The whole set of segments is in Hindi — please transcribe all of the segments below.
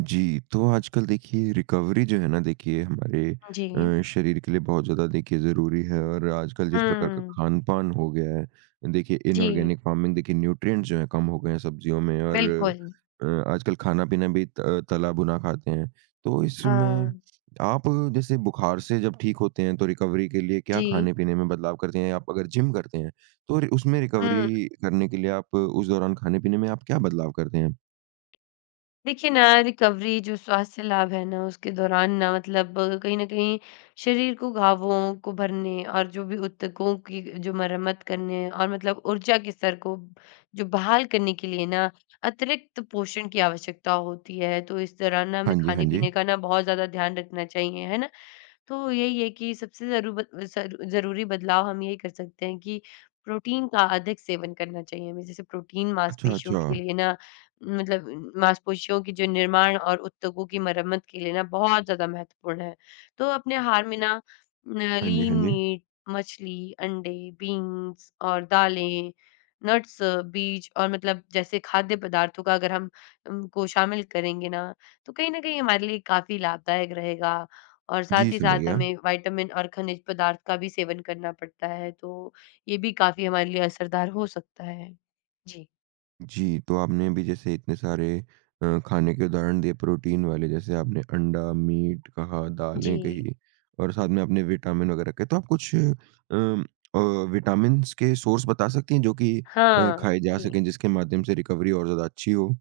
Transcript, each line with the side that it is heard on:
right: जी, तो आजकल देखिए रिकवरी जो है ना देखिए हमारे
left: उ, जी।
right: अ, शरीर के लिए बहुत ज़्यादा देखिए ज़रूरी हैं। और आजकल जिस प्रकार का
left: हुँ।
right: खान-पान हो गया है देखिए
left: जी।
right: इनॉर्गेनिक फ़ार्मिंग देखिए न्यूट्रिएंट्स जो हैं कम हो गए हैं सब्ज़ियों में और
left: बिल्कुल।
right: अ, आजकल खाना-पीना भी त अ, तला-भुना खाते हैं, तो इसमें
left: हाँ।
right: आप जैसे बुखार से जब ठीक होते हैं, तो रिकवरी के लिए क्या
left: जी।
right: खाने-पीने में बदलाव करते हैं? आप अगर जिम करते हैं तो रि उसमें
left: हुँ।
right: रिकवरी करने के लिए आप उस दौरान खाने-पीने में आप क्या बदलाव करते हैं?
left: देखिए ना, रिकवरी जो स्वास्थ्य लाभ है ना उसके दौरान ना मतलब कहीं न कहीं शरीर को घावों को भरने और जो भी उत्तकों की अ, जो मरम्मत करने और मतलब ऊर्जा के स्तर को जो बहाल करने के लिए ना अतिरिक्त पोषण की आवश्यकता होती है। तो इस दौरान ना
right: हाँ
left: हमें
right: जी, हाँ जी।
left: खाने-पीने का ना बहुत ज़्यादा ध्यान रखना चाहिए। है ना? तो यही है कि सबसे ज़रू ब ज़रू ज़रूरी बदलाव हम यही कर सकते हैं कि प्रोटीन का अधिक सेवन करना चाहिए हमें, जैसे प्रोटीन
right: अच्छा,
left: मांसपेशियों के
right: अच्छा।
left: लिए ना मतलब मांसपेशियों के जो निर्माण और उद्योगों की मरम्मत के लिए ना, बहुत ज़्यादा महत्वपूर्ण है। तो अपने आहार में ना
right: हाँ जी,
left: लीन
right: हाँ जी।
left: मीट मछली, अंडे, बीन्स और दालें, नट्स, बीज और मतलब जैसे खाद्य पदार्थों का अगर हम उन को शामिल करेंगे ना तो कहीं न कहीं हमारे लिए काफ़ी लाभदायक रहेगा। और साथ
right: जी,
left: ही
right: समझ
left: साथ
right: गया।
left: हमें विटामिन और खनिज पदार्थ का भी सेवन करना पड़ता है, तो ये भी काफ़ी हमारे लिए असरदार हो सकता है। जी।
right: जी, तो आपने अभी जैसे इतने सारे अ, खाने के उदाहरण दिए प्रोटीन वाले जैसे आपने अंडा, मीट कहा दालें
left: जी।
right: कहीं, और साथ में आपने विटामिन वगैरह कहे तो आप कुछ उम, अ, विटामिनस के सोर्स बता सकती हैं जो कि अ,
left: हाँ
right: खाए जा
left: जी।
right: सके जिसके माध्यम से रिकवरी और ज़्यादा अच्छी हो?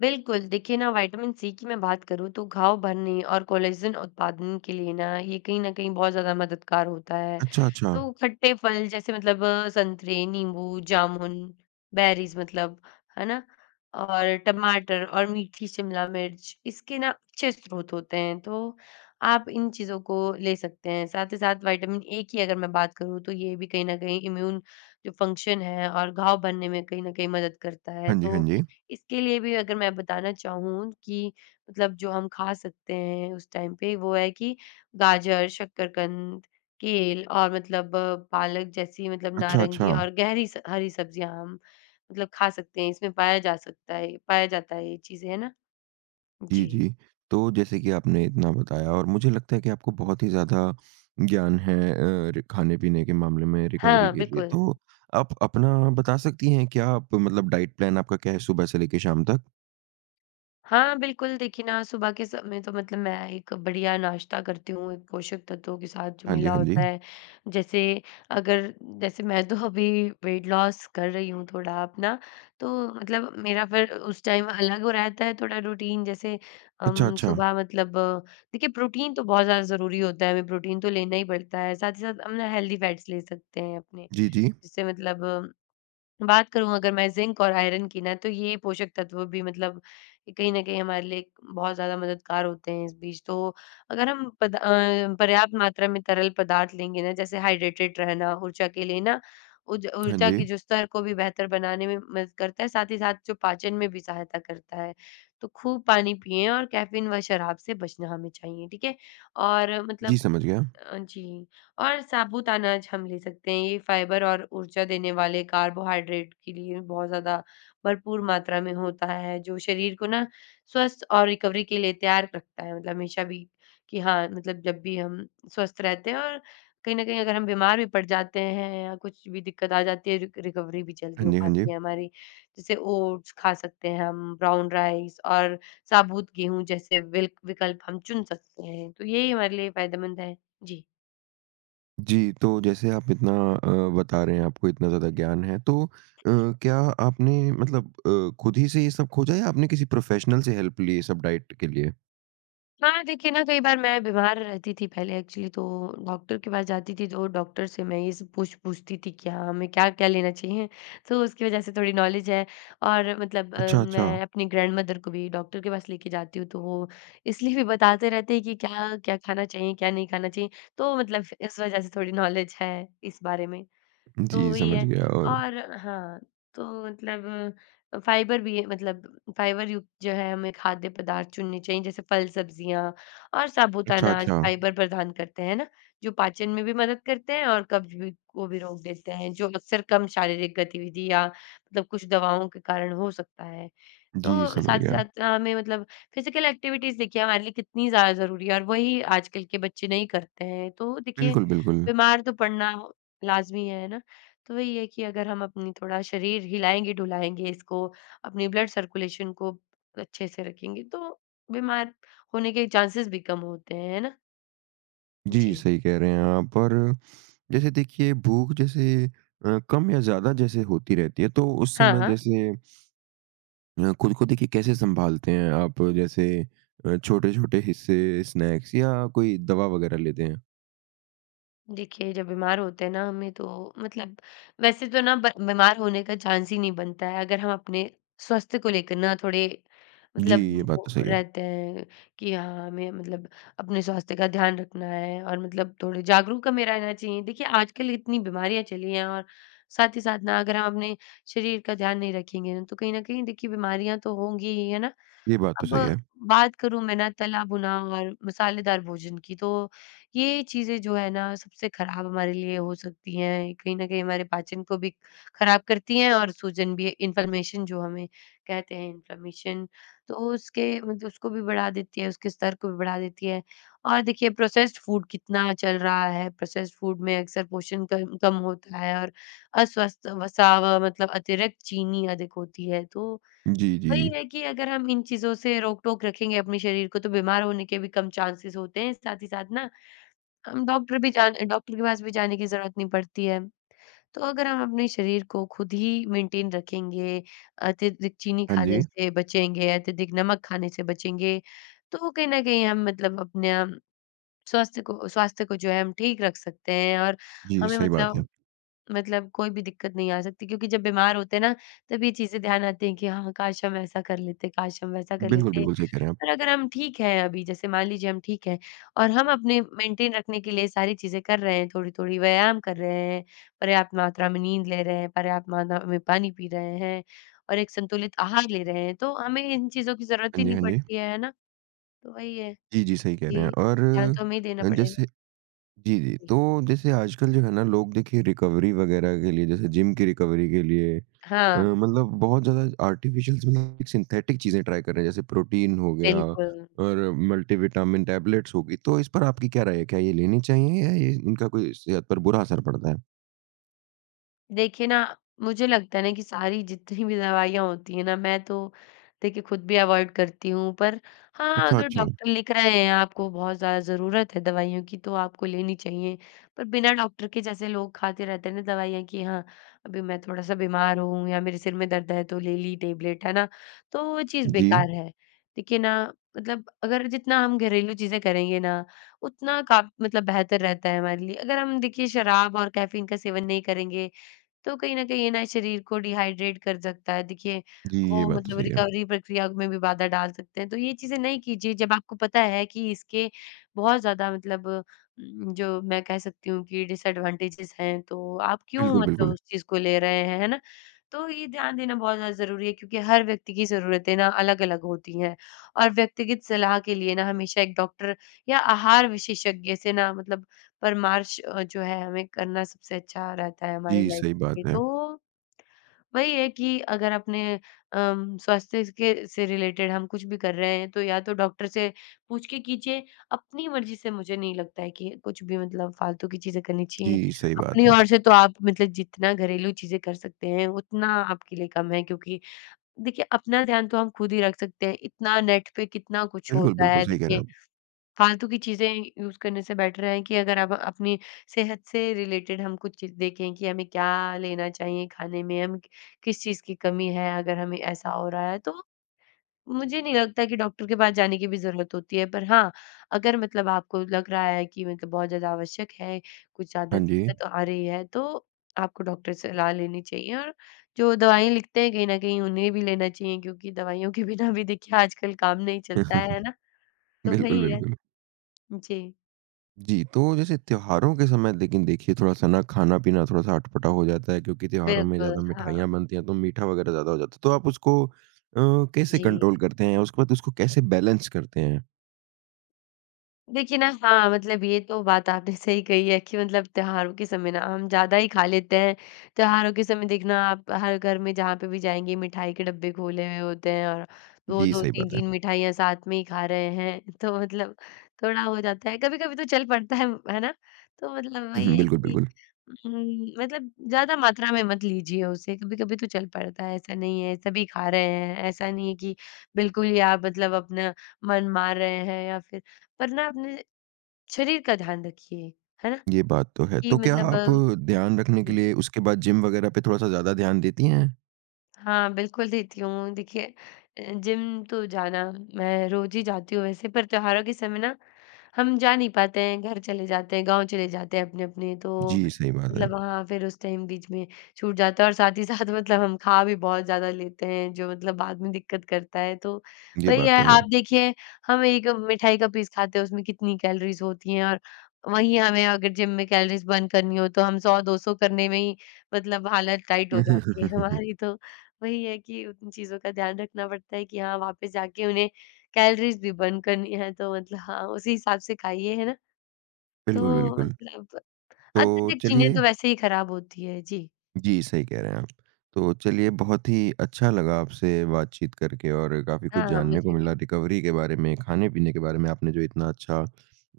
left: बिल्कुल, देखिए ना विटामिन-सी की मैं बात करूँ तो घाव भरने और कोलेजन उत्पादन के लिए ना ये कहीं न कहीं बहुत ज़्यादा मददगार होता है।
right: अच्छा, अच्छा।
left: तो खट्टे फल जैसे मतलब संतरे, नींबू, जामुन, बेरीज़ मतलब, है ना? और टमाटर और मीठी शिमला मिर्च इसके ना अच्छे स्रोत होते हैं तो, आप इन चीज़ों को ले सकते हैं। साथ ही साथ विटामिन-ए की अगर मैं बात करूँ तो ये भी कहीं न कहीं इम्यून जो फंक्शन है और घाव भरने में कहीं न कहीं मदद करता है
right: हाँ जी, हाँ
left: तो
right: जी।
left: इसके लिए भी अगर मैं बताना चाहूँ कि मतलब जो हम खा सकते हैं उस टाइम पे वो है कि गाजर, शक्करकंद, केल और मतलब पालक जैसी मतलब
right: अच्छा,
left: नारंगी
right: अच्छा।
left: और गहरी स हरी सब्जियाँ हम मतलब खा सकते हैं इसमें पाया जा सकता है ये पाया जाता है ये चीज़ें है ना?
right: जी,
left: जी।
right: जी, तो जैसे कि आपने इतना बताया और मुझे लगता है कि आपको बहुत ही ज़्यादा ज्ञान है अ, रि खाने-पीने के मामले में रिकवरी
left: हाँ,
right: के लिए,
left: बिल्कुल।
right: तो आप अपना बता सकती हैं क्या आप मतलब डाइट प्लान आपका क्या है सुबह से लेके शाम तक?
left: हाँ, बिल्कुल, देखिए ना सुबह के समय में तो मतलब मैं एक बढ़िया नाश्ता करती हूँ, एक पोषक तत्वों के साथ जो
right: हाँ जी,
left: मिला
right: हाँ
left: होता
right: जी।
left: है, जैसे अगर जैसे मैं तो अभी वेट लॉस कर रही हूँ थोड़ा अपना, तो मतलब मेरा फिर उस टाइम अलग रहता है, थोड़ा रूटीन जैसे
right: अच्छा,
left: अम,
right: अच्छा।
left: सुबह मतलब देखिए प्रोटीन तो बहुत ज़्यादा ज़रूरी होता है, हमें प्रोटीन तो लेना ही पड़ता है, साथ ही साथ हम ना हेल्थी फैट्स ले सकते हैं अपने,
right: जी, जी।
left: जिससे मतलब बात करूँ अगर मैं ज़िंक और आयरन की ना, तो ये पोषक तत्व भी मतलब कहीं न कहीं हमारे लिए बहुत ज़्यादा मददगार होते हैं, इस बीच। तो अगर हम पद अ, पर्याप्त मात्रा में तरल पदार्थ लेंगे ना जैसे हाइड्रेटेड रहना ऊर्जा के लिए ना उज
right: हाँ
left: ऊर्जा की
right: जी।
left: जो स्तर को भी बेहतर बनाने में मदद करता है, साथ ही साथ जो पाचन में भी सहायता करता है। तो खूब पानी पिएँ और कैफीन व शराब से बचना हमें चाहिए, ठीक है? और
right: जी,
left: मतलब
right: समझ गया।
left: अ, जी और साबूत अनाज हम ले सकते हैं, ये फ़ाइबर और ऊर्जा देने वाले कार्बोहाइड्रेट के लिए बहुत ज़्यादा भरपूर मात्रा में होता है जो शरीर को ना स्वस्थ और रिकवरी के लिए तैयार रखता है मतलब हमेशा भी कि हाँ, मतलब जब भी हम स्वस्थ रहते हैं और कहीं न कहीं अगर हम बीमार भी पड़ जाते हैं या कुछ भी दिक्कत आ जाती है रि रिकवरी भी
right: हाँ
left: जल्दी हो
right: जी, हाँ जी।
left: पाती है हमारी, जैसे ओट्स खा सकते हैं हम, ब्राउन राइस और साबूत गेहूँ जैसे विल्क विकल्प हम चुन सकते हैं तो यही हमारे लिए फ़ायदेमंद है, जी।
right: जी, तो जैसे आप इतना अ, बता रहे हैं, आपको इतना ज़्यादा ज्ञान है। तो अ,
left: [unintelligible]
right: क्या आपने मतलब अ, खुद ही से ये सब खोजा या आपने किसी प्रोफ़ेशनल से हेल्प ली ये सब डाइट के लिए?
left: हाँ, देखिए ना कई बार मैं बीमार रहती थी पहले एक्चुअली तो डॉक्टर के पास जाती थी, तो डॉक्टर से मैं ये सब पूछ पूछती थी कि क्या हमें क्या-क्या लेना चाहिए, तो उसकी वज़ह से थोड़ी नॉलेज है और मतलब
right: अच्छा, अच्छा।
left: मैं अपनी ग्रैंडमदर को भी डॉक्टर के पास लेके जाती हूँ, तो वो इसलिए भी बताते रहते हैं कि क्या-क्या खाना चाहिए, क्या नहीं खाना चाहिए, तो मतलब इस वज़ह से थोड़ी नॉलेज है इस बारे में। तो
right: जी,
left: वही
right: समझ
left: है
right: गया और
left: और हाँ, तो मतलब अ, फाइबर भी है, मतलब फाइबर युक्त जो है हमें खाद्य पदार्थ चुनने चाहिए, जैसे फल-सब्जियाँ और साबुत
right: अच्छा,
left: अनाज,
right: अच्छा।
left: फाइबर प्रदान करते हैं है ना, जो पाचन में भी मदद करते हैं और कब्ज़ भी को भी रोक देते हैं जो अक्सर कम शारीरिक गतिविधि या मतलब कुछ दवाओं के कारण हो सकता है।
right: जी,
left: तो
right: समझ
left: साथ ही
right: गया।
left: साथ अ, हमें मतलब फिजिकल एक्टिविटीज़ देखिए हमारे लिए कितनी ज़्यादा ज़रूरी है और वही आजकल के बच्चे नहीं करते हैं। तो देखिए
right: बिल्कुल, बिल्कुल।
left: बीमार तो पड़ना लाजमी है, है ना? तो वही है कि अगर हम अपनी थोड़ा शरीर हिलाएँगे, ढुलाएँगे इसको, अपनी ब्लड सर्कुलेशन को अच्छे से रखेंगे, तो बीमार होने के चाँसेस भी कम होते हैं, है ना।
right: जी,
left: जी।
right: सही कह रहे हैं आप और जैसे देखिए, भूख जैसे अ, कम या ज़्यादा जैसे होती रहती है तो उस
left: हाँ,
right: समय
left: हाँ।
right: जैसे अ, खुद को देखिए कैसे सँभालते हैं आप? जैसे अ, छोटे-छोटे हिस्से, स्नैक्स या कोई दवा वगैरह लेते हैं?
left: देखिए, जब बीमार होते हैं ना हमें तो मतलब वैसे तो ना ब बीमार होने का चांस ही नहीं बनता है अगर हम अपने स्वास्थ्य को लेकर ना थोड़े
right: जी,
left: मतलब
right: ये बात तो
left: वो
right: सही है।
left: रहते हैं कि हाँ, हमें मतलब अपने स्वास्थ्य का ध्यान रखना है और मतलब थोड़े जागरूक हमें रहना चाहिए। देखिए, आजकल इतनी बीमारियाँ चली हैं और साथ ही साथ ना, अगर हम अपने शरीर का ध्यान नहीं रखेंगे ना, तो कहीं न कहीं देखिए बीमारियाँ तो होंगी ही। है ना?
right: ये बात तो
left: अब
right: सही है।
left: बात करूँ मैं ना तला-भुना और मसालेदार भोजन की तो ये चीज़ें जो हैं ना, सबसे खराब हमारे लिए हो सकती हैं। ये कहीं न कहीं हमारे पाचन को भी खराब करती हैं और सूजन भी इन्फ्लेमेशन जो हमें कहते हैं इन्फ्लेमेशन, तो उसके मतलब उसको भी बढ़ा देती है, उसके स्तर को भी बढ़ा देती है और देखिए प्रोसेस्ड फूड कितना चल रहा है। प्रोसेस्ड फूड में अक्सर पोषण क कम होता है और अस्वस्थ वसा व मतलब अतिरिक्त चीनी अधिक होती है तो,
right: जी,
left: वही
right: जी।
left: है कि अगर हम इन चीज़ों से रोक-टोक रखेंगे अपने शरीर को तो बीमार होने के भी कम चांसेस होते हैं। साथ ही साथ ना, हम डॉक्टर भी जान अ, डॉक्टर के पास भी जाने की ज़रूरत नहीं पडती है। तो अगर हम अपने शरीर को खुद ही मेंटेन रखेंगे, अत्यधिक चीनी
right: हाँ
left: खाने
right: जी।
left: से बचेंगे, अत्यधिक नमक खाने से बचेंगे, तो कहीं न कहीं हम मतलब अपने अम स्वास्थ को स्वास्थ्य को जो है हम ठीक रख सकते हैं और
right: जी,
left: हमें
right: सही बात
left: मतलब,
right: है।
left: मतलब कोई भी दिक्कत नहीं आ सकती क्योंकि जब बीमार होते हैं ना, तब ये चीज़ें ध्यान आती हैं कि हाँ, काश हम ऐसा कर लेते, काश हम वैसा कर
right: बिल्कुल,
left: लेते
right: बिल्कुल, सही कह रहे हैं आप।
left: और अगर हम ठीक हैं अभी जैसे मान लीजिए, हम ठीक हैं और हम अपने मेंटेन रखने के लिए सारी चीज़ें कर रहे हैं। थोड़ी-थोड़ी व्यायाम कर रहे हैं, पर्याप्त मात्रा में नींद ले रहे हैं, पर्याप्त मात्रा में पानी पी रहे हैं और एक संतुलित आहार ले रहे हैं तो हमें इन चीज़ों की ज़रूरत
right: हाँ
left: ही
right: जी,
left: नहीं
right: हाँ जी।
left: पड़ती है। है ना? तो वही है,
right: जी, जी, सही कह रहे हैं
left: कि
right: और
left: ध्यान तो हमें ही देना
right: अ,
left: पड़ेगा।
right: जैसे जी, जी,
left: जी।
right: तो जैसे आजकल जो है ना लोग देखिए, रिकवरी वगैरह के लिए जैसे जिम की रिकवरी के लिए अ,
left: हाँ।
right: मतलब बहुत ज़्यादा आर्टिफ़िशल्स भी नहीं सिंथेटिक चीज़ें ट्राई कर रहे हैं जैसे प्रोटीन हो गया
left: बिल्कुल।
right: और मल्टी विटामिन टैबलेट्स हो गई, तो इस पर आपकी क्या राय है? क्या ये लेनी चाहिए या ये इनका कोई सेहत पर बुरा असर पड़ता है?
left: देखिए ना, मुझे लगता है ना कि सारी जितनी भी दवाइयाँ होती हैं ना मैं तो, देखिए खुद भी अवॉइड करती हूँ पर हाँ,
right: अच्छा,
left: अगर
right: अच्छा।
left: डॉक्टर लिख रहे हैं आपको बहुत ज़्यादा ज़रूरत है दवाइयों की तो आपको लेनी चाहिए, पर बिना डॉक्टर के जैसे लोग खाते रहते हैं ना दवाइयाँ की हाँ, अभी मैं थोड़ा-सा बीमार हूँ या मेरे सिर में दर्द है तो ले ली टैबलेट है ना? तो वो चीज़
right: जी।
left: बेकार है। देखिए ना मतलब अगर जितना हम घरेलू चीजें करेंगे ना उतना का मतलब बेहतर रहता है हमारे लिए। अगर हम देखिए, शराब और कैफीन का सेवन नहीं करेंगे तो कहीं न कहीं ये ना शरीर को डिहाइड्रेट कर सकता है देखिए,
right: जी, ये
left: वो
right: बात तो
left: मतलब
right: सही है।
left: रिकवरी प्रक्रिया में भी बाधा डाल सकते हैं तो ये चीज़ें नहीं कीजिए जब आपको पता है कि इसके बहुत ज़्यादा मतलब उम, जो मैं कह सकती हूँ कि डिसएडवांटेज़ेस हैं तो आप क्यों
right: बिल्कुल,
left: मतलब
right: बिल्कुल।
left: उस चीज़ को ले रहे हैं, है ना? तो ये ध्यान देना बहुत ज़्यादा ज़रूरी है क्योंकि हर व्यक्ति की जरूरतें ना अलग-अलग होती हैं और व्यक्तिगत सलाह के लिए ना हमेशा एक डॉक्टर या आहार विशेषज्ञ से ना मतलब परामर्श जो है हमें करना सबसे अच्छा रहता है हमारी
right: जी,
left: लाइफ
right: सही बात
left: में
right: है।
left: तो, वही है कि अगर अपने अ, स्वास्थ्य के से रिलेटेड हम कुछ भी कर रहे हैं तो या तो डॉक्टर से पूछ के कीजिए, अपनी मर्जी से मुझे नहीं लगता है कि कुछ भी मतलब फालतू की चीजें करनी चाहिए
right: जी, सही बात
left: अपनी
right: है।
left: ओर से तो आप मतलब जितना घरेलू चीजें कर सकते हैं उतना आपके लिए कम है क्योंकि देखिए अपना ध्यान तो हम खुद ही रख सकते हैं इतना नेट पे कितना कुछ
right: बिल्कुल,
left: होता
right: बिल्कुल,
left: है
right: सही कह रहे हैं
left: देखिए।
right: आप।
left: फालतू की चीज़ें यूज़ करने से बैटर है कि अगर आप अपनी सेहत से रिलेटेड हम कुछ चीज़ देखें कि हमें क्या लेना चाहिए खाने में, हम किस चीज़ की कमी है, अगर हमें ऐसा हो रहा है तो। मुझे नहीं लगता कि डॉक्टर के पास जाने की भी जरूरत होती है पर हाँ, अगर मतलब आपको लग रहा है कि मतलब बहुत ज़्यादा आवश्यक है कुछ ज़्यादा
right: हाँ जी।
left: दिक्कत आ रही है तो आपको डॉक्टर से सलाह लेनी चाहिए और जो दवाइयाँ लिखते हैं कहीं न कहीं उन्हें भी लेना चाहिए क्योंकि दवाइयों के बिना भी देखिए आजकल काम नहीं चलता है, है ना? तो
right: बिल्कुल,
left: वही है।
right: बिल्कुल।
left: जी।
right: जी, तो जैसे त्योहारों के समय लेकिन देखिए थोड़ा-सा ना खाना-पीना थोड़ा-सा अटपटा हो जाता है क्योंकि त्योहारों में ज़्यादा
left: बिल्कुल हाँ।
right: मिठाइयाँ बनती है, तो मीठा वगैरह ज़्यादा हो जाता है। तो आप उसको अ, कैसे
left: जी।
right: कंट्रोल करते हैं, उसको बाद उसको कैसे बैलेंस करते हैं?
left: देखिए ना, हाँ, मतलब ये तो बात आपने सही कही है कि मतलब त्योहारों के समय ना हम ज़्यादा ही खा लेते हैं। त्योहारों के समय देखना आप हर घर में जहाँ पे भी जाएँगे, मिठाई के डिब्बे खोले हुए होते हैं, और दो
right: जी,
left: दो
right: सही
left: तीन
right: बात है।
left: तीन मिठाइयाँ साथ में ही खा रहे हैं, तो मतलब थोड़ा हो जाता है कभी-कभी तो चल पड़ता है, है ना? तो मतलब
right: हुँ,
left: वही है
right: बिल्कुल,
left: कि
right: बिल्कुल।
left: उम्म, मतलब ज़्यादा मात्रा में मत लीजिए उसे, कभी-कभी तो चल पड़ता है, ऐसा नहीं है सभी खा रहे हैं। ऐसा नहीं है कि बिल्कुल ही आप मतलब अपना मन मार रहे हैं या फिर पर ना अपने शरीर का ध्यान रखिए है ना?
right: ये बात तो है,
left: कि
right: तो क्या
left: मतलब
right: आप ध्यान रखने के
left: जी।
right: लिए उसके बाद जिम वगैरह पे थोड़ा-सा ज़्यादा ध्यान देती हैं?
left: हाँ, बिल्कुल देती हूँ, देखिए अ, जिम तो जाना मैं रोज ही जाती हूँ वैसे, पर त्योहारों के समय ना हम जा नहीं पाते हैं, घर चले जाते हैं, गाँव चले जाते हैं अपने-अपने तो,
right: जी, सही बात
left: मतलब
right: है।
left: वहाँ फिर उस टाइम बीच में छूट जाता है और साथ ही साथ मतलब हम खा भी बहुत ज़्यादा लेते हैं जो मतलब बाद में दिक्कत करता है। तो
right: ये
left: वही
right: बात तो
left: है
right: है।
left: आप देखिए हम एक मिठाई का पीस खाते हैं उसमें कितनी कैलोरीज़ होती हैं और वही हमें अगर जिम में कैलोरीज़ बर्न करनी हो, तो हम 100-200 करने में ही मतलब हालत टाइट हो
right: हुँ, हुँ, हुँ,
left: जाती
right: हुँ,
left: है
right: हुँ, हुँ।
left: हमारी तो। वही है कि उन चीज़ों का ध्यान रखना पड़ता है कि हाँ, वापस जाके उन्हें कैलोरीज़ भी बर्न करनी है तो मतलब हाँ, उसी हिसाब से खाइए है ना?
right: बिल्कुल,
left: तो
right: बिल्कुल।
left: मतलब
right: तो
left: अत्यधिक चीने
right: चलिए
left: तो वैसे ही खराब होती है, जी।
right: जी, सही कह रहे हैं आप। तो चलिए बहुत ही अच्छा लगा आपसे बातचीत करके और काफ़ी कुछ
left: हाँ,
right: जानने को
left: मुझे भी।
right: मिला रिकवरी के बारे में, खाने-पीने के बारे में, आपने जो इतना अच्छा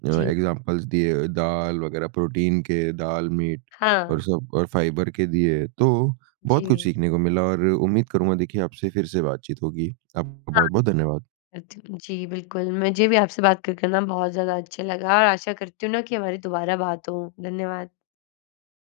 right: अ,
left: जी।
right: एक्ज़ाम्पलस दिए दाल वगैरह, प्रोटीन के दाल, मीट
left: हाँ।
right: और सब और फाइबर के दिए, तो बहुत कुछ
left: जी।
right: सीखने को मिला और उम्मीद करूँगा देखिए आपसे फिर से बातचीत होगी। आपका
left: हाँ।
right: बहुत-बहुत धन्यवाद।
left: अ, ज जी बिल्कुल मुझे भी आपसे बात कर कर ना बहुत ज़्यादा अच्छा लगा और आशा करती हूँ ना कि हमारी दोबारा बात हो, धन्यवाद।